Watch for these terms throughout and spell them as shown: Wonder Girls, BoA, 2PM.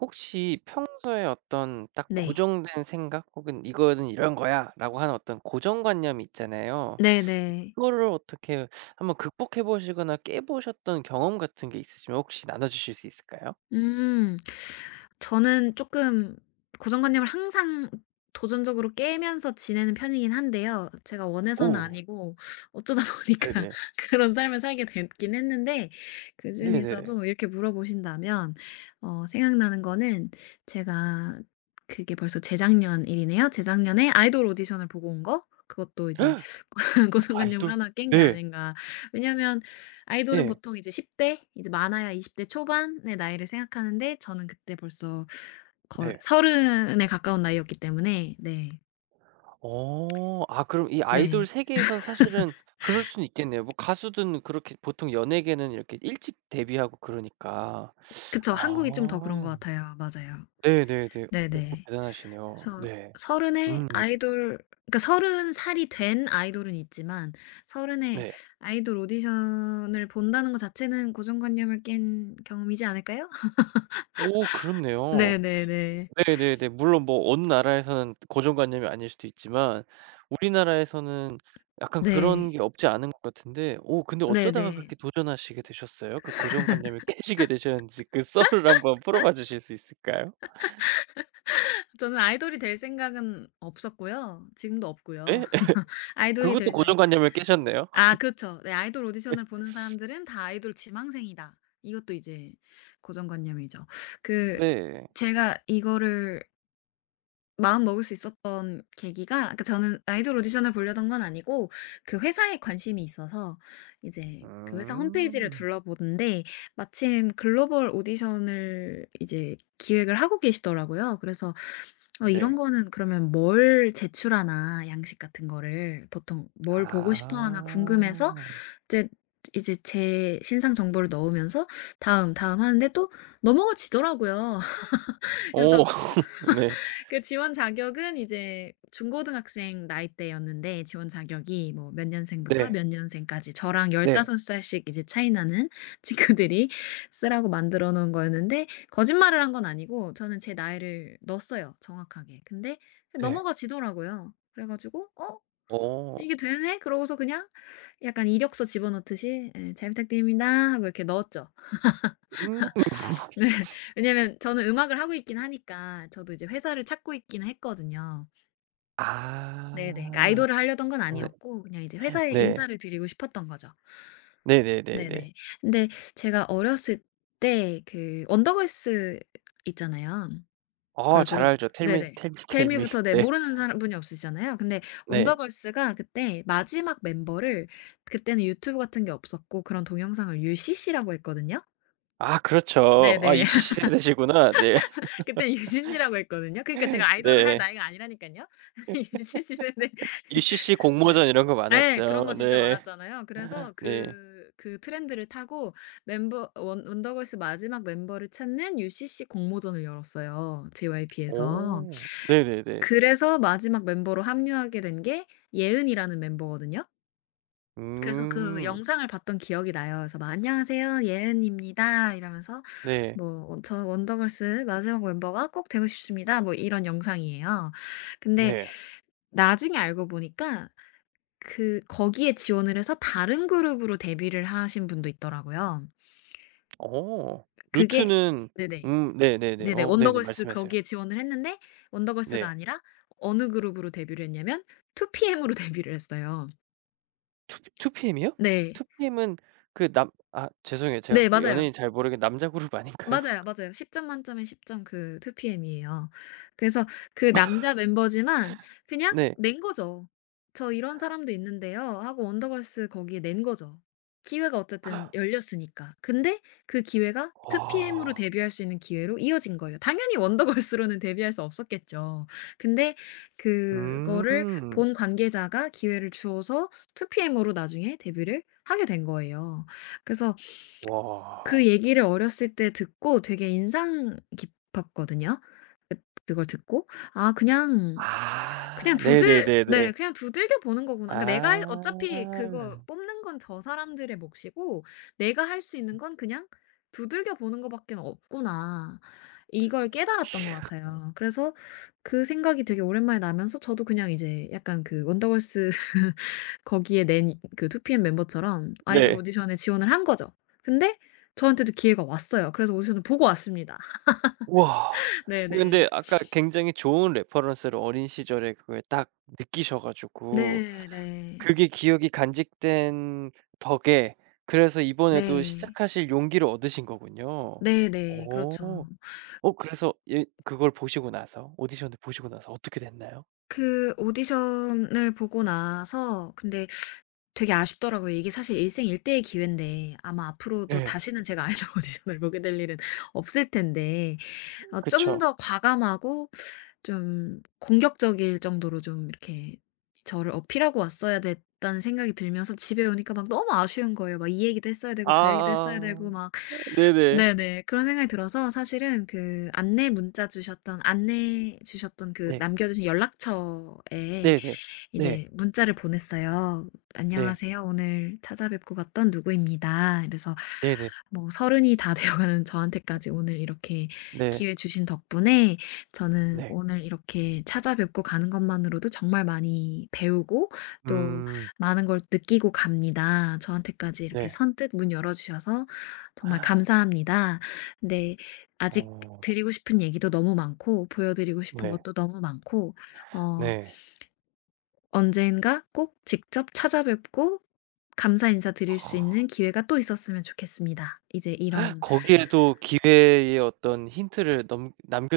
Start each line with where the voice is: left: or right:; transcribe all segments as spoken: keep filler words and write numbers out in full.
right: 혹시 평소에 어떤 딱
left: 네.
right: 고정된 생각 혹은 '이거는 이런 거야.'라고 하는 어떤 고정관념이 있잖아요.
left: 네네.
right: 그거를 어떻게 한번 극복해 보시거나 깨 보셨던 경험 같은 게 있으시면 혹시 나눠 주실 수 있을까요?
left: 음. 저는 쪼끔 고정관념을 항상 도전적으로 깨면서 지내는 편이긴 한데요. 제가 원해서는
right: 오.
left: 아니고 어쩌다 보니까
right: 네네.
left: 그런 삶을 살게 됐긴 했는데,
right: 네네.
left: 그중에서도 이렇게 물어보신다면 어 생각나는 거는 제가, 그게 벌써 재작년 일이네요. 재작년에 아이돌 오디션을 보고 온 거? 그것도 이제 고정관념을
right: 아이돌?
left: 하나 깬 게
right: 네.
left: 아닌가. 왜냐면 아이돌은
right: 예.
left: 보통 이제 십 대, 이제 많아야 이십 대 초반의 나이를 생각하는데, 저는 그때 벌써 거의
right: 네.
left: 에 가까운 나이였기 때문에. 네.
right: 어. 아 그럼 이 아이돌
left: 네.
right: 세계에선 사실은 그럴 수는 있겠네요. 뭐 가수든 그렇게 보통 연예계는 이렇게 일찍 데뷔하고 그러니까.
left: 그쵸. 한국이 좀 더 그런 것
right: 아.
left: 같아요. 맞아요.
right: 네네네. 오
left: 네네.
right: 대단하시네요.
left: 그래서
right: 네.
left: 서른에
right: 음.
left: 아이돌, 그러니까 서른 살이 된 아이돌은 있지만, 서른에
right: 네.
left: 아이돌 오디션을 본다는 것 자체는 고정관념을 깬 경험이지 않을까요?
right: 오 그렇네요.
left: 네네네.
right: 네네네. 물론 뭐 어느 나라에서는 고정관념이 아닐 수도 있지만 우리나라에서는 약간 그런
left: 네.
right: 게 없지 않은 것 같은데 오 근데 어쩌다가
left: 네네.
right: 그렇게 도전하시게 되셨어요? 그 고정관념을 깨시게 되셨는지 그 썰을 한번 풀어봐 주실 수 있을까요?
left: 저는 아이돌이 될 생각은 없었고요. 지금도 없고요.
right: 예?
left: 아이돌이 될
right: 그것도
left: 생.
right: 고정관념을 깨셨네요.
left: 아 그렇죠. 네. 아이돌 오디션을 보는 사람들은 다 아이돌 지망생이다, 이것도 이제 고정관념이죠. 그,
right: 네.
left: 제가 이거를 마음 먹을 수 있었던 계기가, 그러니까 저는 아이돌 오디션을 보려던 건 아니고 그 회사에 관심이 있어서 이제 그 회사 홈페이지를
right: 음.
left: 둘러보는데, 마침 글로벌 오디션을 이제 기획을 하고 계시더라고요. 그래서 어 이런
right: 네.
left: 거는 그러면 뭘 제출하나, 양식 같은 거를 보통 뭘 보고 싶어 하나 궁금해서
right: 아.
left: 이제 이제 제 신상 정보를 넣으면서 다음, 다음 하는데 또 넘어가지더라고요.
right: 오
left: 그래서
right: 네.
left: 그 지원 자격은 이제 중고등학생 나이대였는데, 지원 자격이 뭐 몇 년생부터
right: 네.
left: 몇 년생까지 저랑
right: 네.
left: 열다섯 살씩 이제 차이 나는 친구들이 쓰라고 만들어 놓은 거였는데, 거짓말을 한 건 아니고 저는 제 나이를 넣었어요, 정확하게. 근데
right: 네.
left: 넘어가 지더라고요. 그래 가지고 '어
right: 어.
left: 이게 되네?' 그러고서 그냥 약간 이력서 집어넣듯이, 예 "잘 부탁드립니다." 하고 이렇게 넣었죠.
right: 음.
left: 네. 왜냐면 저는 음악을 하고 있긴 하니까 저도 이제 회사를 찾고 있긴 했거든요. 네네. 그러니까
right: 아.
left: 아이돌을 하려던 건
right: 네.
left: 아니었고 그냥 이제 회사에
right: 네.
left: 인사를 드리고 싶었던 거죠.
right: 네네네네.
left: 네네. 근데 제가 어렸을 때 그 원더걸스 있잖아요,
right: 아 잘
left: 걸그룹.
right: 알죠. Tell me,
left: 네네.
right: tell
left: 텔
right: me,
left: 미부터 네
right: 네.
left: 모르는 사람 분이 없으시잖아요. 근데
right: 네.
left: 원더걸스가 그때 마지막 멤버를, 그때는 유튜브 같은 게 없었고 그런 동영상을 유씨씨라고 했거든요.
right: 아 그렇죠. 아
left: 네네.
right: 유씨씨 세대시구나. 네.
left: 그때 유씨씨라고 했거든요. 그러니까 제가 아이돌을 할
right: 네.
left: 나이가 아니라니깐요. 유씨씨 세대.
right: 유씨씨
left: 네.
right: 공모전 이런 거
left: 예. 그런 거
right: 많았죠.
left: 진짜
right: 네.
left: 많았잖아요. 그래서
right: 네.
left: 그 그 트렌드를 타고 멤버 원 원더걸스 마지막 멤버를 찾는 유씨씨 공모전을 열었어요, 제이와이피에서.
right: 오. 네네네.
left: 그래서 마지막 멤버로 합류하게 된 게 예은이라는 멤버거든요. 그래서 그
right: 음.
left: 영상을 봤던 기억이 나요. 그래서 막 "안녕하세요. 예은입니다." 이러면서
right: 네.
left: 뭐 "저 원더걸스 마지막 멤버가 꼭 되고 싶습니다." 뭐 이런 영상이에요. 근데
right: 네.
left: 나중에 알고 보니까 그 거기에 지원을 해서 다른 그룹으로 데뷔를 하신 분도 있더라고요.
right: 어.
left: 그게
right: 루트는.
left: 네네.
right: 음 네네네.
left: 네네.
right: 어 네네
left: 원더걸스
right: 말씀하세요.
left: 거기에 지원을 했는데 원더걸스가
right: 네.
left: 아니라 어느 그룹으로 데뷔를 했냐면 투피엠으로 데뷔를 했어요.
right: 투 P 피엠이요?
left: 네.
right: 투피엠은 그 남 아 죄송해요. 제가
left: 네 맞아요.
right: 연예인 잘 모르게 남자 그룹 아닌가요?
left: 맞아요, 맞아요. 십 점 만점에 십 점, 그 투피엠이에요. 그래서 그 남자 멤버지만 그냥
right: 네.
left: 낸 거죠. "저 이런 사람도 있는데요." 하고 원더걸스 거기에 낸 거죠. 기회가 어쨌든 열렸으니까. 근데 그 기회가 투피엠으로
right: 와.
left: 데뷔할 수 있는 기회로 이어진 거예요. 당연히 원더걸스로는 데뷔할 수 없었겠죠. 근데 그거를
right: 음.
left: 본 관계자가 기회를 주어서 투피엠으로 나중에 데뷔를 하게 된 거예요. 그래서 그
right: 와.
left: 얘기를 어렸을 때 듣고 되게 인상 깊었거든요. 그, 그걸 듣고 '아 그냥, 그냥
right: 아.
left: 두들 네
right: 네네네네.
left: 그냥 두들겨 보는 거구나. 그러니까 내가 할, 어차피 그거
right: 아.
left: 뽑는 건 저 사람들의 몫이고 내가 할 수 있는 건 그냥 두들겨 보는 거밖엔 없구나.' 이걸 깨달았던 것 같아요. 그래서 그 생각이 되게 오랜만에 나면서 저도 그냥 이제 약간 그 원더걸스 거기에 낸 그 투피엠 멤버처럼 아이돌
right: 네.
left: 오디션에 지원을 한 거죠. 근데 저한테도 기회가 왔어요. 그래서 오디션을 보고 왔습니다.
right: 와.
left: 네네.
right: 근데 아까 굉장히 좋은 레퍼런스를 어린 시절에 그걸 딱 느끼셔 가지고
left: 네 네.
right: 그게 기억이 간직된 덕에 그래서 이번에도
left: 네.
right: 시작하실 용기를 얻으신 거군요.
left: 네네.
right: 어.
left: 그렇죠.
right: 어 그래서 예 그걸 보시고 나서 오디션을 보시고 나서 어떻게 됐나요?
left: 그 오디션을 보고 나서, 근데 되게 아쉽더라고요. 이게 사실 일생일대의 기회인데 아마 앞으로도
right: 네.
left: 다시는 제가 아이돌 오디션을 보게 될 일은 없을 텐데 어 좀
right: 그쵸.
left: 더 과감하고 좀 공격적일 정도로 좀 이렇게 저를 어필하고 왔어야 됐다는 생각이 들면서 집에 오니까 막 너무 아쉬운 거예요. 막 이 얘기도 했어야 되고 저 얘기도 했어야
right: 아
left: 되고 막.
right: 네네.
left: 네네. 그런 생각이 들어서 사실은 그 안내 문자 주셨던, 안내 주셨던, 그
right: 네.
left: 남겨 주신 연락처에
right: 네네. 네.
left: 이제 문자를 보냈어요.
right: 네.
left: "안녕하세요. 오늘 찾아뵙고 갔던 누구입니다." 그래서
right: 네네.
left: 뭐, 서른이 다 되어가는 저한테까지 오늘 이렇게
right: 네.
left: 기회 주신 덕분에 저는
right: 네.
left: 오늘 이렇게 찾아뵙고 가는 것만으로도 정말 많이 배우고 또
right: 음.
left: 많은 걸 느끼고 갑니다. 저한테까지 이렇게
right: 네.
left: 선뜻 문 열어 주셔서 정말 감사합니다. 근데 아직
right: 어
left: 드리고 싶은 얘기도 너무 많고 보여 드리고 싶은
right: 네.
left: 것도 너무 많고, 어
right: 네.
left: 언젠가 꼭 직접 찾아뵙고 감사 인사 드릴 수 있는 기회가 또 있었으면 좋겠습니다. 이제 이런.
right: 거기에도 기회의 어떤 힌트를 넘 남겨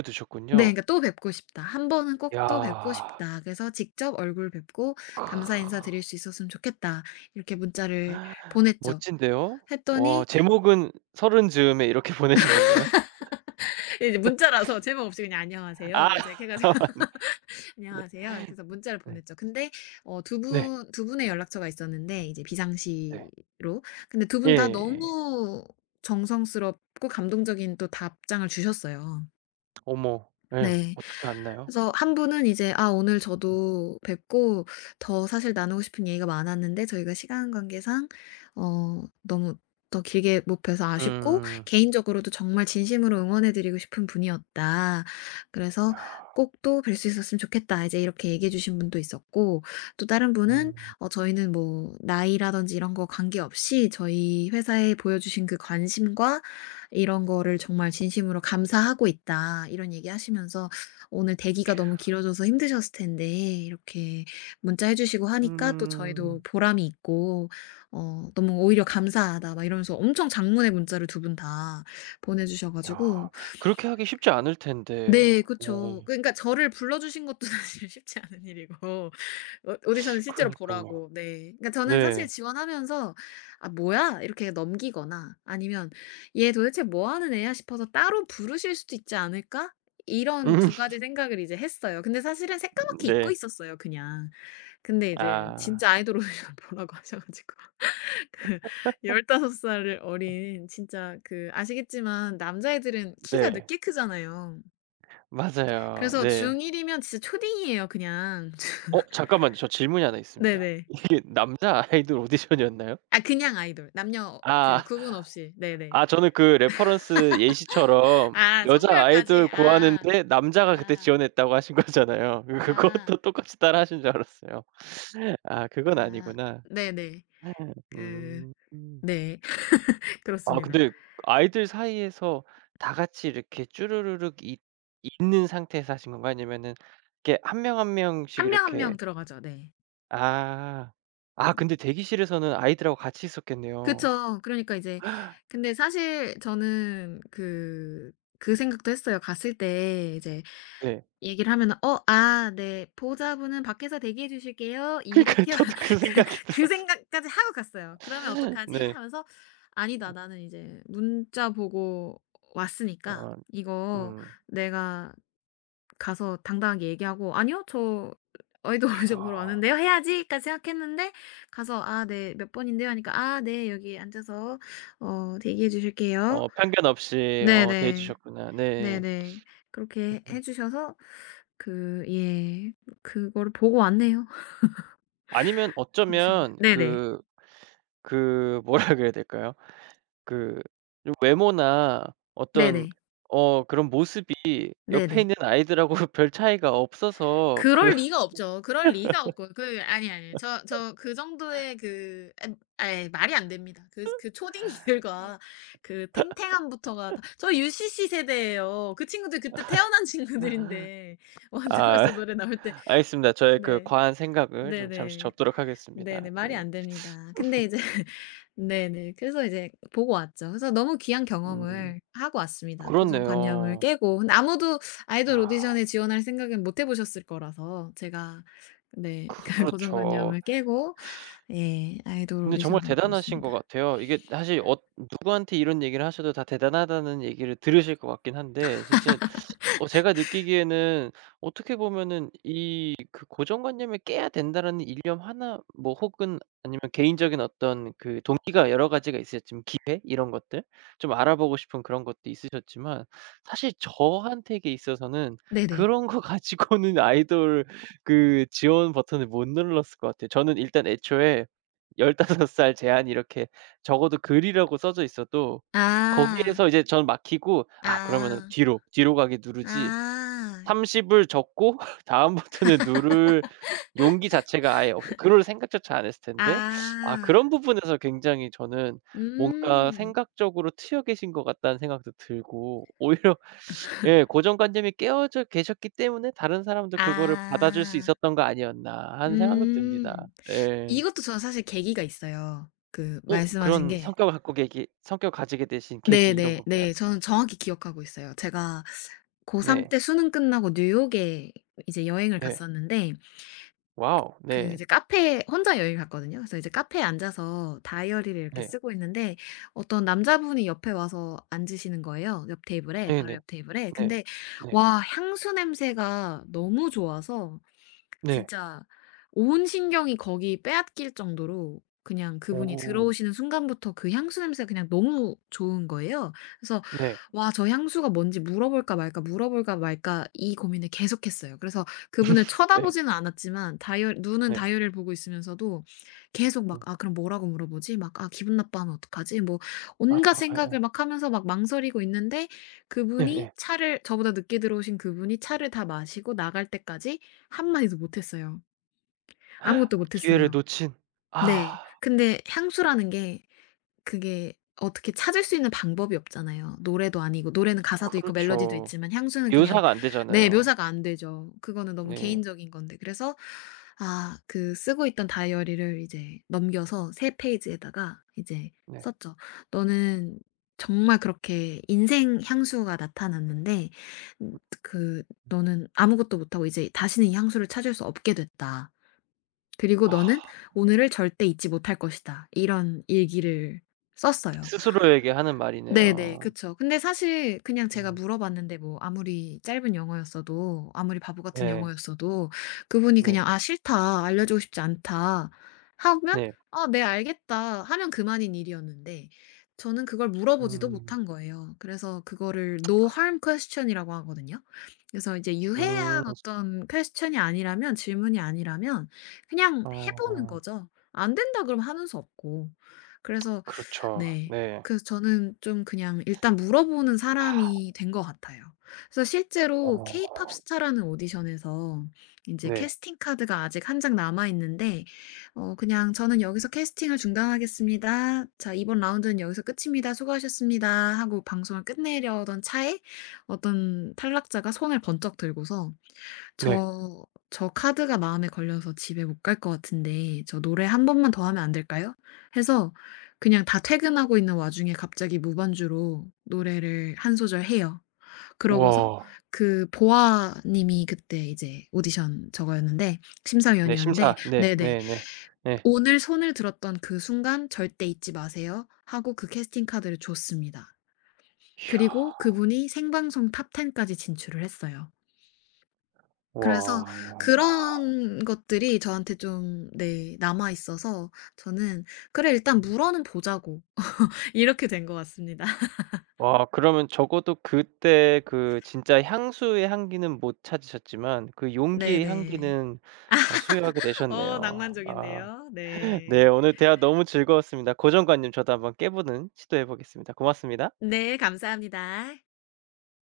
left: 네
right: 두셨군요.
left: 그러니까 또 뵙고 싶다. 한 번은 꼭 또 뵙고
right: 야.
left: 싶다. 그래서 직접 얼굴 뵙고 감사 인사 드릴 수 있었으면 좋겠다. 이렇게 문자를 보냈죠.
right: 멋진데요? 와
left: 했더니.
right: 제목은 서른 즈음에 이렇게 보내신 건가요?
left: 이제 문자라서 제목 없이 그냥 "안녕하세요."
right: 아
left: 막 이제 이렇게 해 가지고
right: 아 맞네. 네.
left: 안녕하세요. 그래서 문자를
right: 네.
left: 보냈죠. 근데 어 두
right: 네.
left: 분 두 분의 연락처가 있었는데 이제
right: 네.
left: 비상시로. 근데 두 분 다
right: 예.
left: 너무 정성스럽고 감동적인 또 답장을 주셨어요.
right: 어머. 예.
left: 네.
right: 어떻게 안나요.
left: 그래서 한 분은 이제 "아 오늘 저도 뵙고 더 사실 나누고 싶은 얘기가 많았는데 저희가 시간 관계상 어 너무 더 길게 못 뵈서 아쉽고
right: 음.
left: 개인적으로도 정말 진심으로 응원해 드리고 싶은 분이었다. 그래서
right: 야.
left: 꼭 또 뵐 수 있었으면 좋겠다." 이제 이렇게 얘기해 주신 분도 있었고, 또 다른 분은
right: 음.
left: 어 "저희는 뭐 나이라든지 이런 거 관계없이 저희 회사에 보여주신 그 관심과 이런 거를 정말 진심으로 감사하고 있다." 이런 얘기하시면서 오늘 대기가 너무 길어져서 힘드셨을 텐데 이렇게 문자해 주시고 하니까 또 저희도
right: 음.
left: 보람이 있고 어 너무 오히려 "감사하다." 막 이러면서 엄청 장문의 문자를 두 분 다 보내 주셔 가지고.
right: 야. 그렇게 하기 쉽지 않을 텐데.
left: 네
right: 어.
left: 그쵸. 그러니까 저를 불러 주신 것도 사실 쉽지 않은 일이고 오 오디션을 실제로
right: 그러니깐요.
left: 보라고. 네. 그러니까 저는 사실
right: 네.
left: 지원하면서 '아 뭐야?' 이렇게 넘기거나 아니면 '얘 도대체 뭐 하는 애야?' 싶어서 '따로 부르실 수도 있지 않을까?' 이런
right: 음.
left: 두 가지 생각을 이제 했어요. 근데 사실은 새까맣게 잊고
right: 네.
left: 있었어요, 그냥. 근데 이제
right: 아.
left: 진짜 아이돌 오디션 보라고 하셔 가지고 그, 열다섯 살 어린, 진짜 그, 아시겠지만 남자애들은 키가
right: 네.
left: 늦게 크잖아요.
right: 맞아요.
left: 그래서
right: 네.
left: 중일 이면 진짜 초딩이에요 그냥.
right: 어 잠깐만요. 저 질문이 하나 있습니다.
left: 네네.
right: 이게 남자 아이돌 오디션이었나요?
left: 아 그냥 아이돌. 남녀 그
right: 아.
left: 구분 없이. 네네.
right: 아 저는 그 레퍼런스 예시처럼
left: 아
right: 여자
left: 성별까지.
right: 아이돌
left: 아.
right: 구하는데 남자가 그때
left: 아.
right: 지원했다고 하신 거잖아요. 그
left: 아.
right: 그것도 똑같이 따라 하신 줄 알았어요. 아 그건
left: 아.
right: 아니구나.
left: 네네. 그.
right: 음.
left: 네.
right: 아
left: 그렇습니다.
right: 근데 아이들 사이에서 다 같이 이렇게 쭈루루룩 있 있는 상태에서 하신 건가요? 아니면은 이렇게 한 명 한 명씩
left: 한 명, 한 명
right: 이렇게
left: 들어가죠. 네.
right: 아. 아 근데 대기실에서는 아이들하고 같이 있었겠네요.
left: 그쵸. 그러니까 이제, 근데 사실 저는 그 그 생각도 했어요. 갔을 때 이제
right: 네.
left: 얘기를 하면은 "어 아 네. 보호자분은 밖에서 대기해 주실게요."
right: 그러니까요.
left: 이렇게
right: 저도 그
left: 그.
right: 생각이
left: 그
right: 들어서.
left: 생각까지 하고 갔어요. '그러면 어떡하지?'
right: 네.
left: 하면서 '아니다. 나는 이제 문자 보고 왔으니까
right: 어
left: 이거
right: 음.
left: 내가 가서 당당하게 얘기하고 "아니요. 저 아이돌 걸어왔서 보러
right: 캬.
left: 왔는데요." 해야지.'까지 생각했는데 가서 '아 네. 몇 번인데요.' 하니까 '아 네. 여기 앉아서 어 대기해 주실게요.'
right: 어 편견 없이 어 대해
left: 네네.
right: 주셨구나. 네.
left: 네네. 그렇게 해
right: 음
left: 주셔서. 그 예 그거를 보고 왔네요.
right: 아니면
left: 컨디션을.
right: 어쩌면
left: 네네.
right: 그 그 뭐라 그래야 될까요? 그 좀 외모나 어떤
left: 네네.
right: 어 그런 모습이 옆에
left: 네네.
right: 있는 아이들하고 별 차이가 없어서 그
left: 그럴 리가 없죠. 그럴 리가 없고 그, 아니, 아니. 저, 저 그 정도의 그, 아 아 말이 안 됩니다. 그 그 초딩들과 그 탱탱함부터가 다 저 유씨씨 세대예요. 그 친구들 그때 태어난 친구들인데
right: 아
left: 원더걸스 노래 나올 때.
right: 알겠습니다. 저의 그
left: 네.
right: 과한 생각을 좀 잠시
left: 네네.
right: 접도록 하겠습니다.
left: 네네. 말이
right: 네.
left: 안 됩니다. 근데 이제 네네. 그래서 이제 보고 왔죠. 그래서 너무 귀한
right: 음
left: 경험을 하고 왔습니다. 고정관념을
right: 그렇네요.
left: 깨고. 근데 아무도 아이돌
right: 야
left: 오디션에 지원할 생각은 못 해 보셨을 거라서 제가 네 그
right: 그렇죠.
left: 고정관념을 깨고 예 아이돌
right: 근데 정말
left: 오디션을
right: 대단하신 것
left: 보렀습니다.
right: 같아요. 이게 사실 어 누구한테 이런 얘기를 하셔도 다 대단하다는 얘기를 들으실 것 같긴 한데 진짜 어 제가 느끼기에는 어떻게 보면은 이 그 '고정관념을 깨야 된다.'라는 일념 하나 뭐 혹은 아니면 개인적인 어떤 그 동기가 여러 가지가 있으셨지만 기회 이런 것들 좀 알아보고 싶은 그런 것도 있으셨지만 사실 저한테 있어서는
left: 네네.
right: 그런 거 가지고는 아이돌 그 지원 버튼을 못 눌렀을 것 같아요. 저는 일단 애초에 열다섯 살 제한 이렇게 적어도 글이라고 써져 있어도
left: 아.
right: 거기에서 이제 저는 막히고 '아 그러면은
left: 아.
right: 뒤로, 뒤로 가기 누르지.'
left: 아.
right: 서른을 적고 다음부터는 누를 용기 자체가 아예 없어 그럴 생각조차 안 했을 텐데 아
left: 아.
right: 그런 부분에서 굉장히 저는 뭔가
left: 음.
right: '생각적으로 트여 계신 것 같다.'는 생각도 들고 오히려 예 고정관념이 깨어져 계셨기 때문에 다른 사람도 그거를 받아줄 수
left: 아.
right: 있었던 거 아니었나 하는 생각도 듭니다.
left: 음.
right: 예.
left: 이것도 저는 사실 계기가 있어요. 그
right: 어
left: 말씀하신
right: 그런
left: 게.
right: 성격을 갖고 계기 성격을 가지게 되신
left: 네네
right: 계기 이런
left: 네.
right: 건가요?
left: 네. 저는 정확히 기억하고 있어요. 제가 고삼
right: 네.
left: 때 수능 끝나고 뉴욕에 이제 여행을
right: 네.
left: 갔었는데.
right: 와우.
left: 그
right: 네.
left: 이제 카페에 혼자 여행을 갔거든요. 그래서 이제 카페에 앉아서 다이어리를 이렇게
right: 네.
left: 쓰고 있는데 어떤 남자분이 옆에 와서 앉으시는 거예요, 옆 테이블에, 바로
right: 네네. 네.
left: 옆 테이블에.
right: 네.
left: 근데
right: 네.
left: 와 향수 냄새가 너무 좋아서
right: 네.
left: 진짜 온 신경이 거기 빼앗길 정도로, 그냥 그분이
right: 오.
left: 들어오시는 순간부터 그 향수 냄새가 그냥 너무 좋은 거예요. 그래서
right: 네.
left: '와 저 향수가 뭔지 물어볼까 말까, 물어볼까 말까.' 이 고민을 계속했어요. 그래서 그분을
right: 네.
left: 쳐다보지는 않았지만, 다이어 눈은
right: 네.
left: 다이어리를 보고 있으면서도 계속
right: 음.
left: 막 '아 그럼 뭐라고 물어보지?' 막 '아 기분 나빠하면 어떡하지?' 뭐
right: 아
left: 온갖 생각을
right: 예예.
left: 막 하면서 막 망설이고 있는데, 그분이
right: 예예.
left: 차를, 저보다 늦게 들어오신 그분이 차를 다 마시고 나갈 때까지 한마디도 못했어요. 아무것도
right: 기회를
left: 못했어요.
right: 놓친
left: 네.
right: 아
left: 근데 향수라는 게 그게 어떻게 찾을 수 있는 방법이 없잖아요. 노래도 아니고 노래는 가사도 있고 멜로디도
right: 그렇죠.
left: 있지만 향수는 그냥.
right: 묘사가 안
left: 네
right: 되잖아요.
left: 묘사가 안 되죠. 그거는 너무
right: 네.
left: 개인적인 건데. 그래서 아 그 쓰고 있던 다이어리를 이제 넘겨서 세 페이지에다가 이제
right: 네.
left: 썼죠. "너는 정말 그렇게 인생 향수가 나타났는데 음 그 너는 아무것도 못하고 이제 다시는 이 향수를 찾을 수 없게 됐다." 그리고
right: 아
left: 너는 오늘을 절대 잊지 못할 것이다. 이런 일기를 썼어요.
right: 스스로에게 하는
left: 네네.
right: 말이네요.
left: 그쵸. 근데 사실 그냥 제가
right: 음.
left: 물어봤는데 뭐 아무리 짧은 영어였어도 아무리 바보 같은
right: 네.
left: 영어였어도 그분이
right: 네.
left: 그냥 "아 싫다. 알려주고 싶지 않다." 하면
right: 네.
left: "아 네 알겠다." 하면 그만인 일이었는데 저는 그걸 물어보지도
right: 음.
left: 못한 거예요. 그래서 그거를 No harm question 이라고 하거든요. 그래서 이제
right: 음.
left: 유해한 어떤 퀘스천이 아니라면, 질문이 아니라면 그냥 해 보는
right: 어.
left: 거죠. 안 된다 그러면 하는 수 없고. 그래서
right: 그렇죠.
left: 네.
right: 네.
left: 그래서 저는 좀 그냥 일단 물어보는
right: 아,
left: 사람이 된 것 같아요. 그래서 실제로
right: 어.
left: 케이팝 스타라는 오디션에서 인제
right: 네.
left: 캐스팅 카드가 아직 한 장 남아 있는데 어 그냥 "저는 여기서 캐스팅을 중단하겠습니다. 자 이번 라운드는 여기서 끝입니다. 수고하셨습니다." 하고 방송을 끝내려던 차에 어떤 탈락자가 손을 번쩍 들고서
right: 네.
left: "저, 저 카드가 마음에 걸려서 집에 못 갈 것 같은데 저 노래 한 번만 더 하면 안 될까요?" 해서, 그냥 다 퇴근하고 있는 와중에 갑자기 무반주로 노래를 한 소절 해요. 그러고서
right: 우와.
left: 그 보아 님이 그때 이제 오디션 저거였는데,
right: 네
left: 심사위원이었는데
right: 심사. 네.
left: 네네
right: 네네. 네. 네.
left: "오늘 손을 들었던 그 순간 절대 잊지 마세요." 하고 그 캐스팅 카드를 줬습니다. 그리고
right: 이야.
left: 그분이 생방송 탑텐 까지 진출을 했어요. 그래서
right: 와.
left: 그런 것들이 저한테 좀, 네, 남아 있어서 저는 '그래 일단 물어는 보자고.' 이렇게 된 것 같습니다.
right: 와 그러면 적어도 그때 그 진짜 향수의 향기는 못 찾으셨지만 그 용기의
left: 네네.
right: 향기는 어 소유하게
left: 어
right: 되셨네요. 아
left: 낭만적인데요.
right: 네
left: 네.
right: 오늘 대화 너무 즐거웠습니다. 고정관념 저도 한번 깨보는 시도해 보겠습니다. 고맙습니다.
left: 네 감사합니다.